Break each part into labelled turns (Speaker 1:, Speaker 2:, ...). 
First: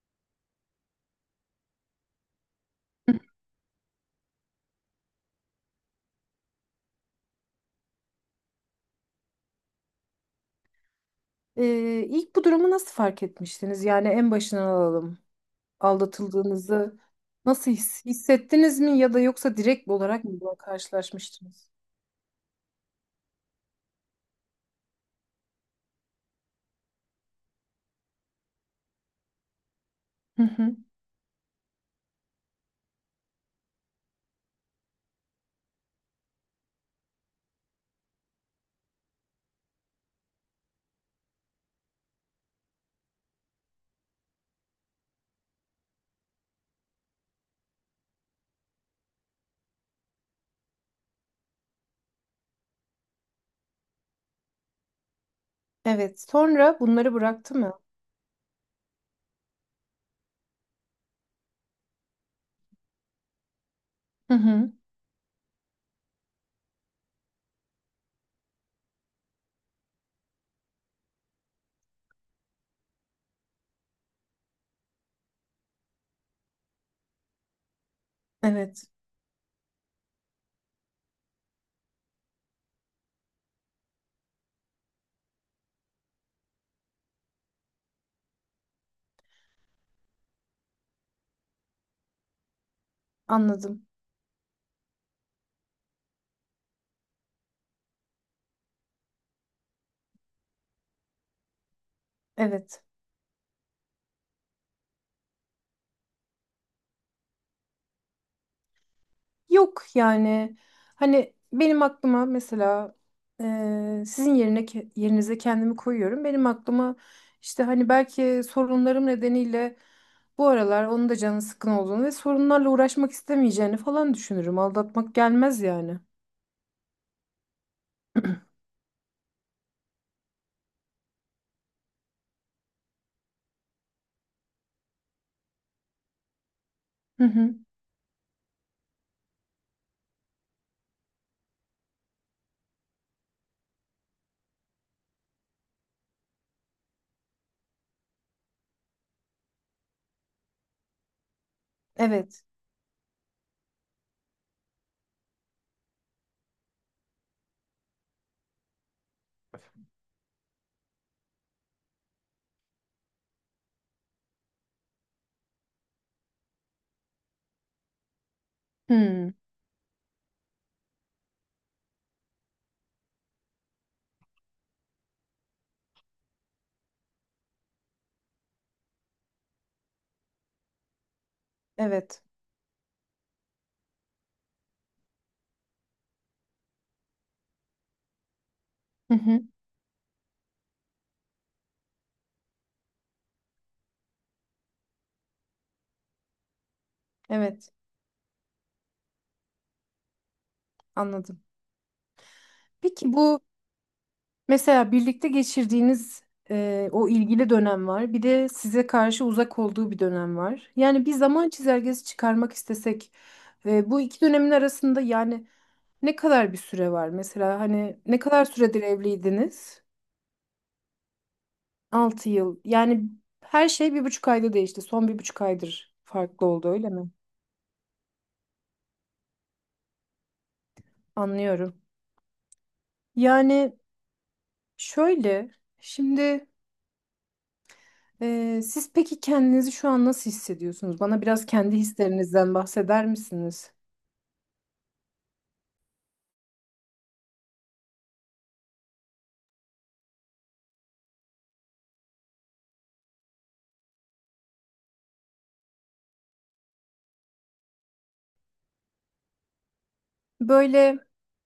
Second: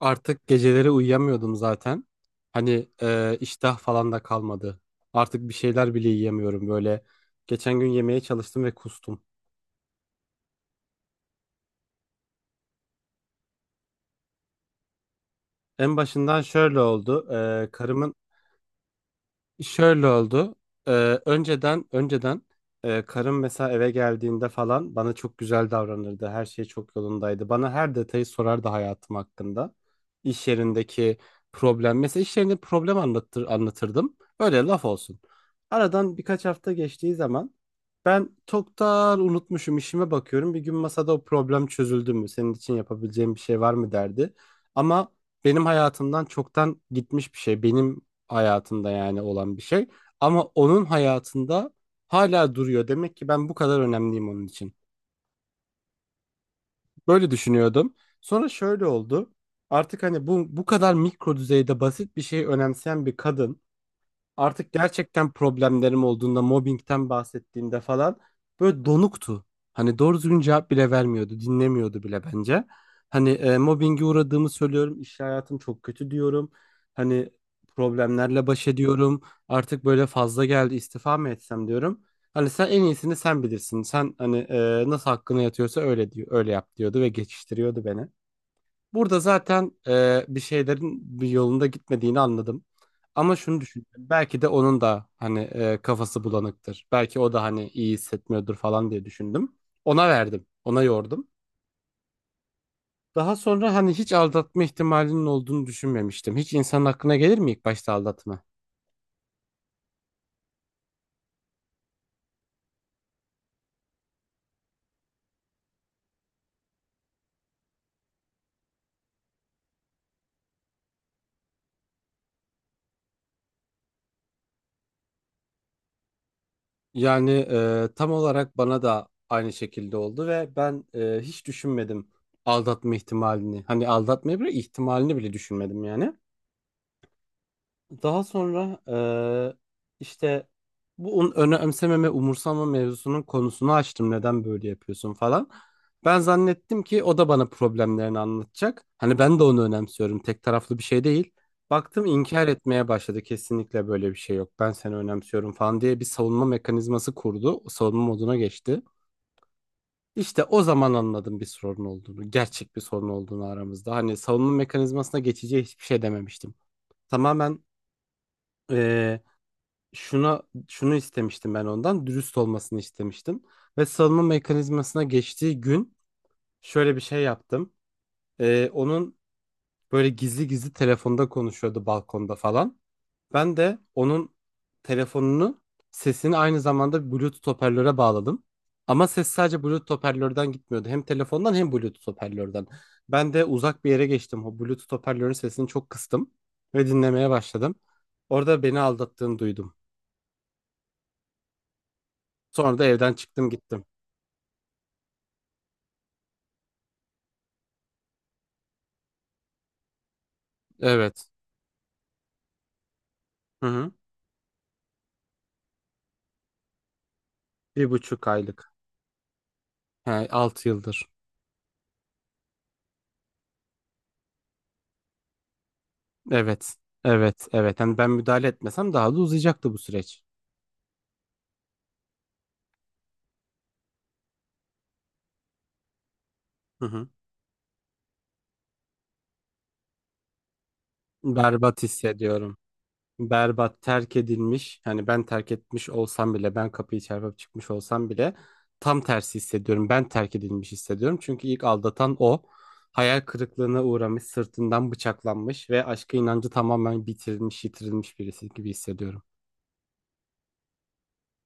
Speaker 1: Artık geceleri uyuyamıyordum zaten. Hani iştah falan da kalmadı. Artık bir şeyler bile yiyemiyorum böyle. Geçen gün yemeye çalıştım ve kustum.
Speaker 2: İlk bu durumu nasıl fark etmiştiniz? Yani en başından alalım.
Speaker 1: En başından şöyle
Speaker 2: Aldatıldığınızı
Speaker 1: oldu. E,
Speaker 2: nasıl
Speaker 1: karımın
Speaker 2: hissettiniz mi ya da yoksa direkt
Speaker 1: Şöyle
Speaker 2: olarak mı
Speaker 1: oldu.
Speaker 2: buna
Speaker 1: Ee,
Speaker 2: karşılaşmıştınız?
Speaker 1: önceden karım mesela eve geldiğinde falan bana çok güzel davranırdı. Her şey çok yolundaydı. Bana her detayı sorardı hayatım hakkında.
Speaker 2: Hı
Speaker 1: İş
Speaker 2: hı.
Speaker 1: yerindeki problem. Mesela iş yerinde problem anlatırdım. Öyle laf olsun. Aradan birkaç hafta geçtiği zaman ben çoktan unutmuşum, işime bakıyorum. Bir gün masada, "O problem çözüldü mü? Senin için yapabileceğim bir şey var mı?" derdi. Ama benim hayatımdan çoktan gitmiş bir şey. Benim hayatında yani olan bir şey. Ama onun hayatında hala duruyor. Demek ki ben bu kadar önemliyim onun için.
Speaker 2: Evet. Sonra bunları
Speaker 1: Böyle
Speaker 2: bıraktı mı?
Speaker 1: düşünüyordum. Sonra şöyle oldu. Artık hani bu kadar mikro düzeyde basit bir şeyi önemseyen bir kadın.
Speaker 2: Hı
Speaker 1: Artık
Speaker 2: hı.
Speaker 1: gerçekten problemlerim olduğunda, mobbingten bahsettiğinde falan böyle donuktu. Hani doğru düzgün cevap bile vermiyordu, dinlemiyordu bile bence. Hani mobbinge uğradığımı söylüyorum, iş hayatım çok kötü diyorum. Hani problemlerle baş
Speaker 2: Evet.
Speaker 1: ediyorum. Artık böyle fazla geldi, istifa mı etsem diyorum. Hani sen en iyisini sen bilirsin. Sen hani nasıl hakkına yatıyorsa öyle diyor, öyle yap diyordu ve geçiştiriyordu beni. Burada zaten bir şeylerin bir yolunda gitmediğini anladım. Ama şunu düşündüm.
Speaker 2: Anladım.
Speaker 1: Belki de onun da hani kafası bulanıktır. Belki o da hani iyi hissetmiyordur falan diye düşündüm. Ona verdim. Ona yordum.
Speaker 2: Evet.
Speaker 1: Daha sonra hani hiç aldatma ihtimalinin olduğunu düşünmemiştim. Hiç insanın aklına gelir mi ilk başta aldatma?
Speaker 2: Yok yani hani benim aklıma mesela sizin yerinize kendimi koyuyorum. Benim aklıma işte hani belki sorunlarım nedeniyle bu aralar onun da canı sıkkın olduğunu ve sorunlarla uğraşmak istemeyeceğini falan düşünürüm. Aldatmak gelmez yani.
Speaker 1: Yani tam olarak bana da aynı şekilde oldu ve ben hiç düşünmedim aldatma ihtimalini. Hani aldatmayı bile, ihtimalini bile düşünmedim yani.
Speaker 2: Hı hı.
Speaker 1: Daha sonra işte bu önemsememe, umursamama mevzusunun konusunu açtım. Neden böyle yapıyorsun falan. Ben zannettim ki o da bana problemlerini anlatacak. Hani ben de onu önemsiyorum. Tek taraflı bir şey değil. Baktım
Speaker 2: Evet.
Speaker 1: inkar etmeye başladı. Kesinlikle böyle bir şey yok. Ben seni önemsiyorum falan diye bir savunma mekanizması kurdu. Savunma moduna geçti. İşte o zaman anladım bir sorun olduğunu. Gerçek bir sorun olduğunu aramızda. Hani savunma mekanizmasına geçeceği hiçbir şey dememiştim. Tamamen
Speaker 2: Hı.
Speaker 1: şuna şunu istemiştim, ben ondan dürüst olmasını istemiştim ve salınma mekanizmasına geçtiği gün şöyle bir şey yaptım. Onun böyle gizli gizli telefonda konuşuyordu,
Speaker 2: Evet.
Speaker 1: balkonda falan. Ben de onun telefonunu sesini aynı zamanda Bluetooth hoparlöre bağladım. Ama
Speaker 2: Hı
Speaker 1: ses
Speaker 2: hı.
Speaker 1: sadece Bluetooth hoparlörden gitmiyordu. Hem telefondan hem Bluetooth hoparlörden. Ben de uzak bir yere geçtim. O Bluetooth hoparlörün sesini çok kıstım ve dinlemeye
Speaker 2: Evet.
Speaker 1: başladım. Orada beni aldattığını duydum.
Speaker 2: Anladım.
Speaker 1: Sonra da evden
Speaker 2: Peki bu.
Speaker 1: çıktım, gittim.
Speaker 2: Mesela birlikte geçirdiğiniz o ilgili dönem var. Bir de size karşı uzak olduğu bir dönem var. Yani bir
Speaker 1: Evet.
Speaker 2: zaman çizelgesi çıkarmak istesek
Speaker 1: Hı hı.
Speaker 2: bu iki dönemin arasında yani ne kadar bir süre var? Mesela
Speaker 1: Bir
Speaker 2: hani ne
Speaker 1: buçuk
Speaker 2: kadar
Speaker 1: aylık.
Speaker 2: süredir evliydiniz?
Speaker 1: He, 6 yıldır.
Speaker 2: 6 yıl. Yani her şey 1,5 ayda değişti. Son 1,5 aydır farklı oldu
Speaker 1: Evet.
Speaker 2: öyle mi?
Speaker 1: Evet. Evet. Yani ben müdahale etmesem daha da uzayacaktı bu süreç.
Speaker 2: Anlıyorum. Yani şöyle şimdi.
Speaker 1: Hı hı.
Speaker 2: Siz peki kendinizi şu an nasıl hissediyorsunuz? Bana biraz kendi
Speaker 1: Berbat
Speaker 2: hislerinizden
Speaker 1: hissediyorum.
Speaker 2: bahseder misiniz?
Speaker 1: Berbat, terk edilmiş. Hani ben terk etmiş olsam bile, ben kapıyı çarpıp çıkmış olsam bile tam tersi hissediyorum. Ben terk edilmiş hissediyorum. Çünkü ilk aldatan o. Hayal kırıklığına uğramış, sırtından bıçaklanmış ve aşka inancı tamamen bitirilmiş, yitirilmiş birisi gibi hissediyorum.
Speaker 2: Böyle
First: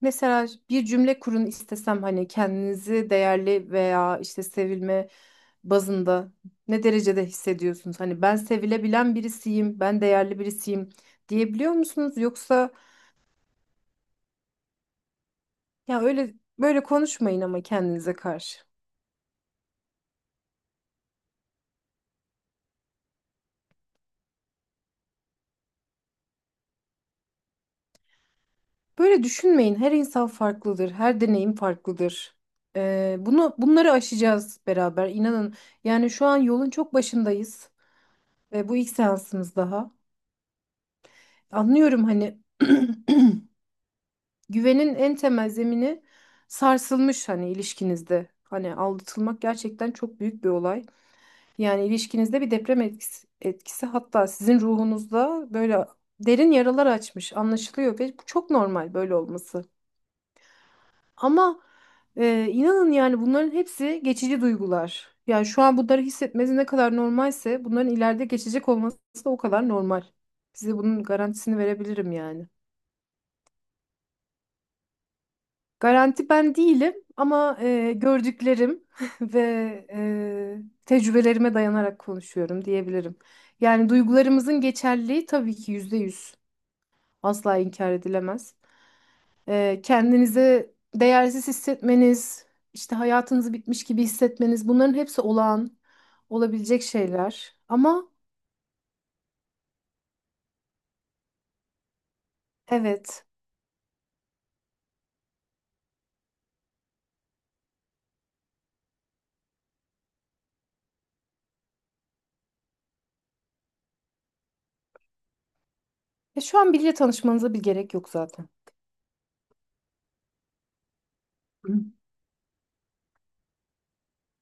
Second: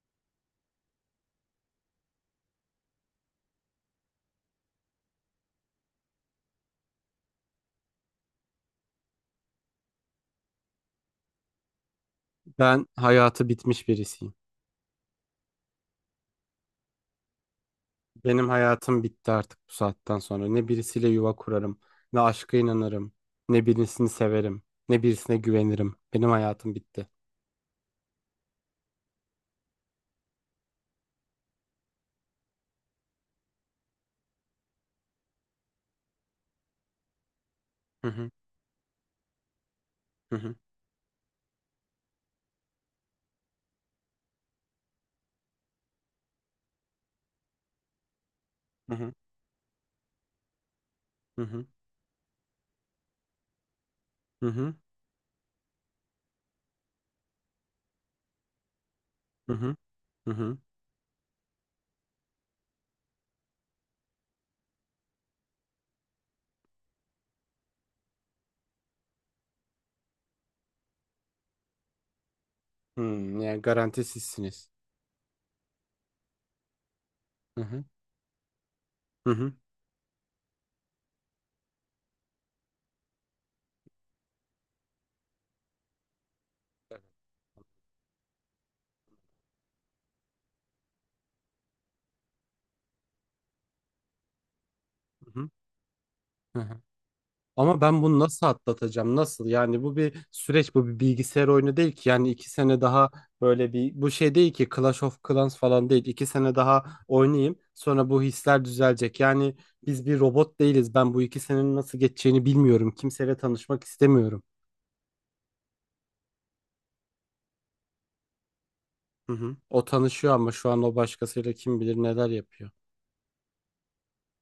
Speaker 2: mesela bir cümle kurun istesem hani kendinizi değerli veya işte sevilme bazında ne derecede hissediyorsunuz? Hani ben sevilebilen birisiyim, ben değerli birisiyim diyebiliyor musunuz? Yoksa
Speaker 1: Ben hayatı bitmiş birisiyim.
Speaker 2: ya öyle böyle konuşmayın ama kendinize
Speaker 1: Benim
Speaker 2: karşı.
Speaker 1: hayatım bitti artık bu saatten sonra. Ne birisiyle yuva kurarım, ne aşka inanırım, ne birisini severim, ne birisine güvenirim. Benim hayatım bitti.
Speaker 2: Böyle düşünmeyin. Her insan farklıdır. Her deneyim farklıdır. Bunu bunları aşacağız beraber. İnanın. Yani şu an yolun çok başındayız.
Speaker 1: Hı hı.
Speaker 2: Ve bu ilk seansımız daha.
Speaker 1: Hı hı.
Speaker 2: Anlıyorum hani güvenin en temel zemini sarsılmış hani ilişkinizde. Hani
Speaker 1: Hı hı.
Speaker 2: aldatılmak gerçekten çok büyük bir olay.
Speaker 1: Hı hı.
Speaker 2: Yani ilişkinizde bir deprem etkisi hatta
Speaker 1: Hı
Speaker 2: sizin
Speaker 1: hı.
Speaker 2: ruhunuzda böyle derin yaralar açmış anlaşılıyor ve bu çok normal böyle
Speaker 1: Hı
Speaker 2: olması.
Speaker 1: hı. Hı.
Speaker 2: Ama inanın yani bunların hepsi geçici duygular. Yani şu an bunları hissetmesi ne kadar normalse bunların ileride geçecek olması da o kadar normal. Size bunun garantisini verebilirim yani.
Speaker 1: Hmm, yani garantisizsiniz.
Speaker 2: Garanti ben değilim ama gördüklerim
Speaker 1: Hı
Speaker 2: ve
Speaker 1: hı.
Speaker 2: tecrübelerime dayanarak konuşuyorum diyebilirim. Yani duygularımızın geçerliliği tabii ki %100 asla inkar edilemez. Kendinizi değersiz hissetmeniz, işte hayatınızı bitmiş gibi hissetmeniz bunların hepsi
Speaker 1: Hı hı.
Speaker 2: olağan
Speaker 1: Hı hı.
Speaker 2: olabilecek şeyler.
Speaker 1: Ama ben
Speaker 2: Ama
Speaker 1: bunu nasıl atlatacağım? Nasıl? Yani bu bir süreç, bu bir bilgisayar oyunu değil ki. Yani 2 sene daha,
Speaker 2: evet,
Speaker 1: böyle bir bu şey değil ki, Clash of Clans falan değil. 2 sene daha oynayayım, sonra bu hisler düzelecek. Yani biz bir robot değiliz. Ben bu 2 senenin nasıl geçeceğini bilmiyorum. Kimseyle tanışmak istemiyorum.
Speaker 2: şu an biriyle tanışmanıza bir gerek yok zaten.
Speaker 1: Hı hı. O tanışıyor ama şu an o başkasıyla
Speaker 2: Hı.
Speaker 1: kim bilir neler yapıyor.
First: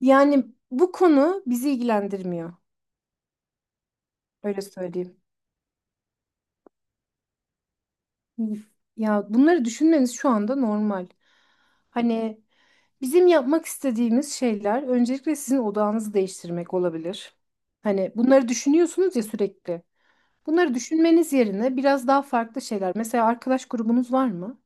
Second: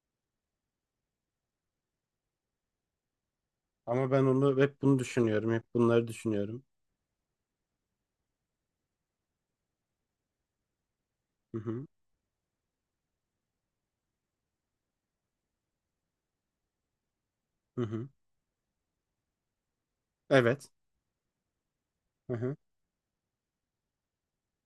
Speaker 2: Yani bu konu bizi ilgilendirmiyor.
Speaker 1: Ama ben onu,
Speaker 2: Öyle
Speaker 1: hep bunu
Speaker 2: söyleyeyim.
Speaker 1: düşünüyorum. Hep bunları düşünüyorum.
Speaker 2: Ya bunları düşünmeniz şu anda normal.
Speaker 1: Hı hı.
Speaker 2: Hani bizim yapmak istediğimiz şeyler öncelikle sizin odağınızı değiştirmek olabilir.
Speaker 1: Hı hı.
Speaker 2: Hani bunları düşünüyorsunuz ya sürekli.
Speaker 1: Evet.
Speaker 2: Bunları düşünmeniz yerine biraz daha farklı şeyler. Mesela arkadaş grubunuz var mı?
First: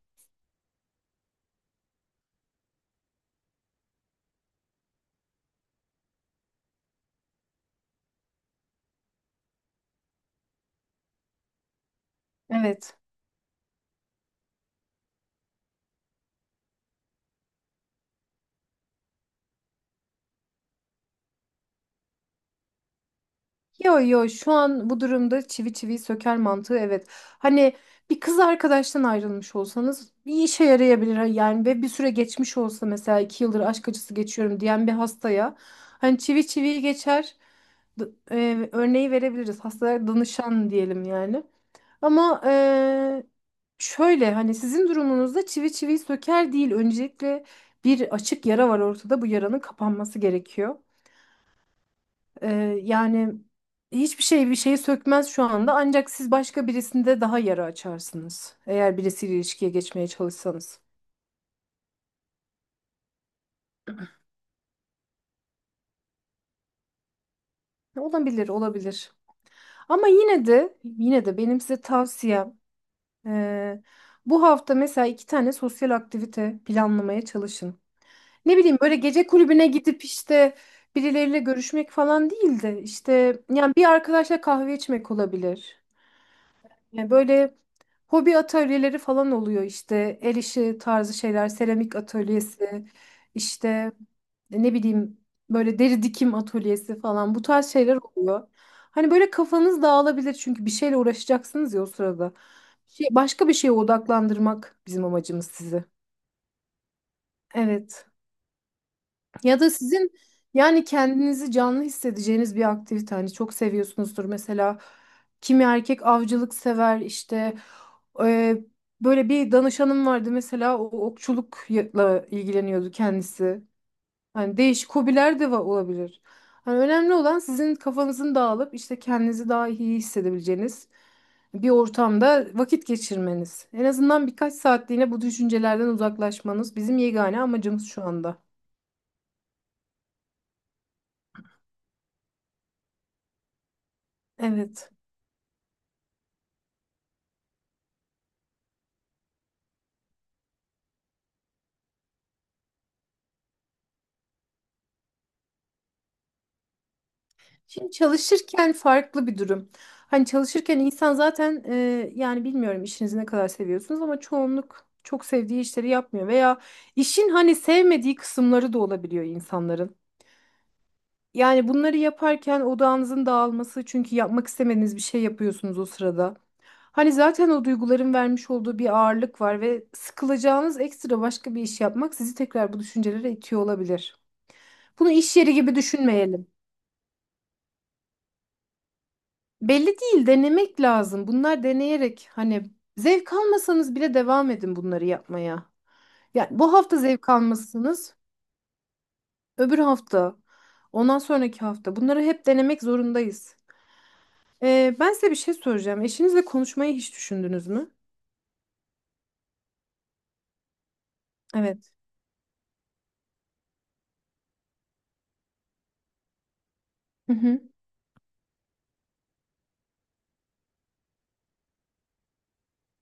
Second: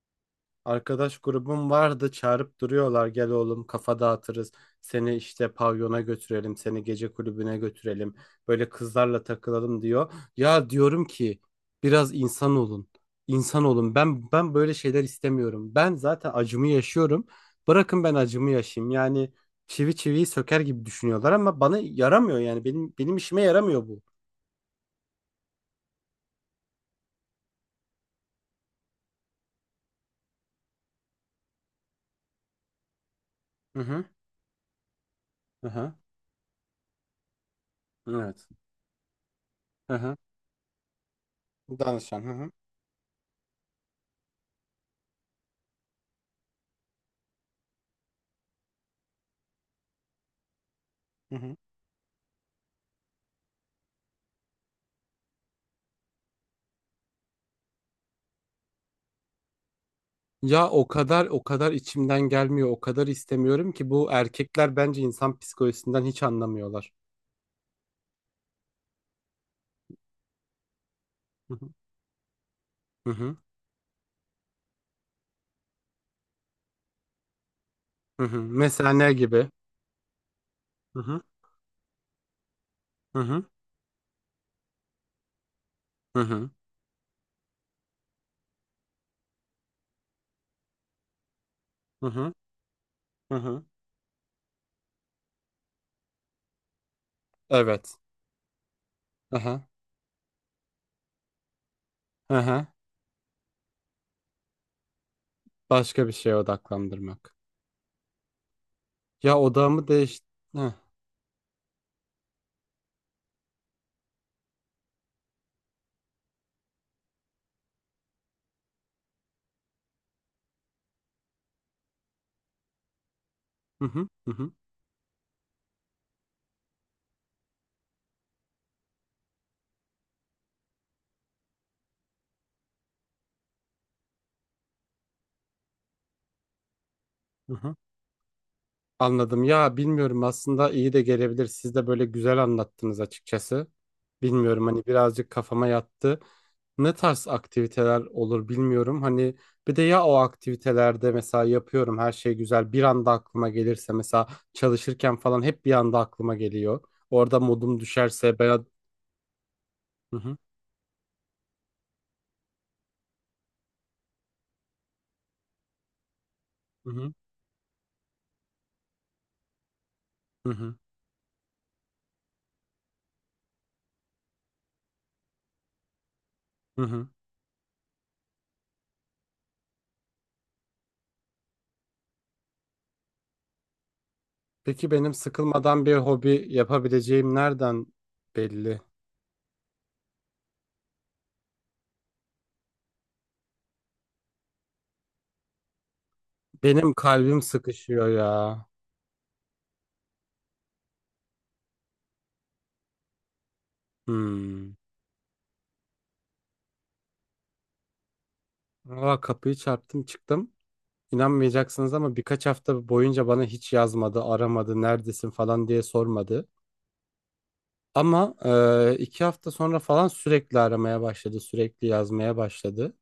Speaker 1: Arkadaş grubum vardı, çağırıp duruyorlar, "Gel oğlum, kafa dağıtırız, seni işte pavyona götürelim, seni gece kulübüne götürelim, böyle kızlarla takılalım," diyor. Ya diyorum ki, "Biraz insan olun,
Speaker 2: Evet.
Speaker 1: insan olun, ben böyle şeyler istemiyorum, ben zaten acımı yaşıyorum, bırakın ben acımı yaşayayım yani." Çivi çiviyi söker gibi düşünüyorlar ama bana yaramıyor, yani benim işime yaramıyor
Speaker 2: Yo
Speaker 1: bu.
Speaker 2: yo şu an bu durumda çivi çiviyi söker mantığı evet. Hani bir kız arkadaştan ayrılmış olsanız bir işe yarayabilir. Hani yani ve bir süre geçmiş olsa mesela 2 yıldır
Speaker 1: Hı
Speaker 2: aşk
Speaker 1: hı.
Speaker 2: acısı geçiyorum diyen bir hastaya
Speaker 1: Hı hı.
Speaker 2: hani çivi çiviyi geçer d-
Speaker 1: Evet.
Speaker 2: örneği verebiliriz.
Speaker 1: Hı
Speaker 2: Hastalara
Speaker 1: hı.
Speaker 2: danışan diyelim yani.
Speaker 1: Danışan. Hı
Speaker 2: Ama
Speaker 1: hı.
Speaker 2: şöyle hani sizin durumunuzda çivi çiviyi söker değil. Öncelikle bir açık yara var ortada. Bu yaranın kapanması gerekiyor.
Speaker 1: Hı hı.
Speaker 2: Eee, yani hiçbir şey bir şeyi sökmez şu anda. Ancak siz başka birisinde daha yara açarsınız. Eğer birisiyle ilişkiye geçmeye
Speaker 1: Ya
Speaker 2: çalışsanız.
Speaker 1: o kadar, o kadar içimden gelmiyor, o kadar istemiyorum ki, bu erkekler bence insan psikolojisinden hiç anlamıyorlar.
Speaker 2: Olabilir, olabilir. Ama yine de
Speaker 1: Hı
Speaker 2: benim
Speaker 1: hı.
Speaker 2: size tavsiyem
Speaker 1: Hı hı.
Speaker 2: eee, bu hafta mesela iki tane sosyal aktivite planlamaya çalışın.
Speaker 1: Hı hı.
Speaker 2: Ne bileyim
Speaker 1: Mesela
Speaker 2: böyle
Speaker 1: ne
Speaker 2: gece
Speaker 1: gibi?
Speaker 2: kulübüne gidip işte
Speaker 1: Hı hı.
Speaker 2: birileriyle görüşmek falan değil de
Speaker 1: Hı
Speaker 2: işte
Speaker 1: hı.
Speaker 2: yani bir arkadaşla kahve içmek olabilir.
Speaker 1: Hı hı.
Speaker 2: Yani böyle hobi atölyeleri falan oluyor işte el işi tarzı şeyler, seramik
Speaker 1: Hı hı.
Speaker 2: atölyesi,
Speaker 1: Hı hı.
Speaker 2: işte ne bileyim böyle deri dikim atölyesi falan bu tarz şeyler
Speaker 1: Evet.
Speaker 2: oluyor. Hani böyle
Speaker 1: Aha.
Speaker 2: kafanız dağılabilir çünkü bir şeyle uğraşacaksınız ya o sırada.
Speaker 1: Aha.
Speaker 2: Şey, başka bir şeye odaklandırmak bizim amacımız sizi.
Speaker 1: Başka bir şeye odaklandırmak.
Speaker 2: Evet.
Speaker 1: Ya
Speaker 2: Ya da
Speaker 1: odağımı
Speaker 2: sizin
Speaker 1: değiş... Heh.
Speaker 2: yani kendinizi canlı hissedeceğiniz bir aktivite hani çok seviyorsunuzdur mesela kimi erkek avcılık sever işte e, böyle bir danışanım vardı mesela o okçulukla ilgileniyordu kendisi.
Speaker 1: Hı hı. Hı hı.
Speaker 2: Hani değişik hobiler de olabilir. Hani önemli olan sizin kafanızın dağılıp işte kendinizi daha iyi hissedebileceğiniz bir ortamda vakit geçirmeniz. En azından birkaç saatliğine bu düşüncelerden uzaklaşmanız bizim yegane
Speaker 1: Hı hı.
Speaker 2: amacımız şu anda.
Speaker 1: Anladım. Ya bilmiyorum, aslında iyi de gelebilir. Siz de böyle güzel anlattınız açıkçası. Bilmiyorum, hani
Speaker 2: Evet.
Speaker 1: birazcık kafama yattı. Ne tarz aktiviteler olur bilmiyorum. Hani bir de, ya o aktivitelerde mesela yapıyorum, her şey güzel, bir anda aklıma gelirse mesela, çalışırken falan hep bir anda aklıma geliyor. Orada modum
Speaker 2: Şimdi
Speaker 1: düşerse ben...
Speaker 2: çalışırken farklı bir durum.
Speaker 1: Hı
Speaker 2: Hani
Speaker 1: hı.
Speaker 2: çalışırken insan zaten yani bilmiyorum işinizi ne kadar seviyorsunuz ama çoğunluk çok sevdiği işleri yapmıyor veya
Speaker 1: Hı hı.
Speaker 2: işin hani sevmediği kısımları da olabiliyor insanların.
Speaker 1: Hı hı.
Speaker 2: Yani bunları yaparken odağınızın dağılması çünkü yapmak istemediğiniz bir şey yapıyorsunuz o sırada.
Speaker 1: Hı hı.
Speaker 2: Hani zaten o duyguların vermiş olduğu bir ağırlık var ve sıkılacağınız ekstra başka bir iş yapmak sizi tekrar bu düşüncelere itiyor olabilir.
Speaker 1: Peki
Speaker 2: Bunu
Speaker 1: benim
Speaker 2: iş yeri gibi
Speaker 1: sıkılmadan bir hobi
Speaker 2: düşünmeyelim.
Speaker 1: yapabileceğim nereden belli?
Speaker 2: Belli değil, denemek lazım. Bunlar deneyerek hani zevk almasanız bile devam edin bunları yapmaya. Yani bu
Speaker 1: Benim
Speaker 2: hafta zevk
Speaker 1: kalbim sıkışıyor
Speaker 2: almazsınız,
Speaker 1: ya.
Speaker 2: öbür hafta, ondan sonraki hafta. Bunları hep denemek zorundayız.
Speaker 1: Hmm.
Speaker 2: Ben size bir şey soracağım. Eşinizle konuşmayı hiç düşündünüz mü?
Speaker 1: Aa, kapıyı çarptım çıktım.
Speaker 2: Evet.
Speaker 1: İnanmayacaksınız ama birkaç hafta boyunca bana hiç yazmadı, aramadı, neredesin falan diye sormadı.
Speaker 2: Hı hı.
Speaker 1: Ama 2 hafta sonra falan sürekli aramaya başladı, sürekli yazmaya başladı.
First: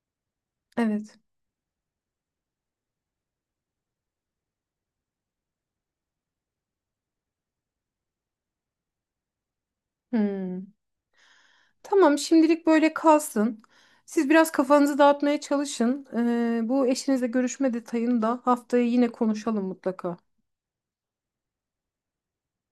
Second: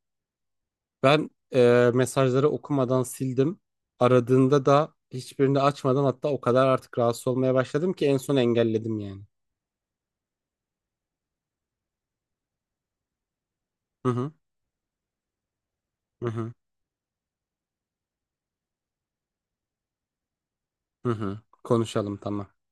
Speaker 2: Evet.
Speaker 1: Ben mesajları okumadan sildim. Aradığında da hiçbirini açmadan hatta o kadar artık rahatsız olmaya başladım ki en son engelledim yani.
Speaker 2: Hmm. Tamam, şimdilik böyle kalsın.
Speaker 1: Hı
Speaker 2: Siz
Speaker 1: hı.
Speaker 2: biraz kafanızı dağıtmaya çalışın.
Speaker 1: Hı hı.
Speaker 2: Bu eşinizle görüşme detayını da haftaya yine konuşalım mutlaka.
Speaker 1: Hı hı. Konuşalım, tamam.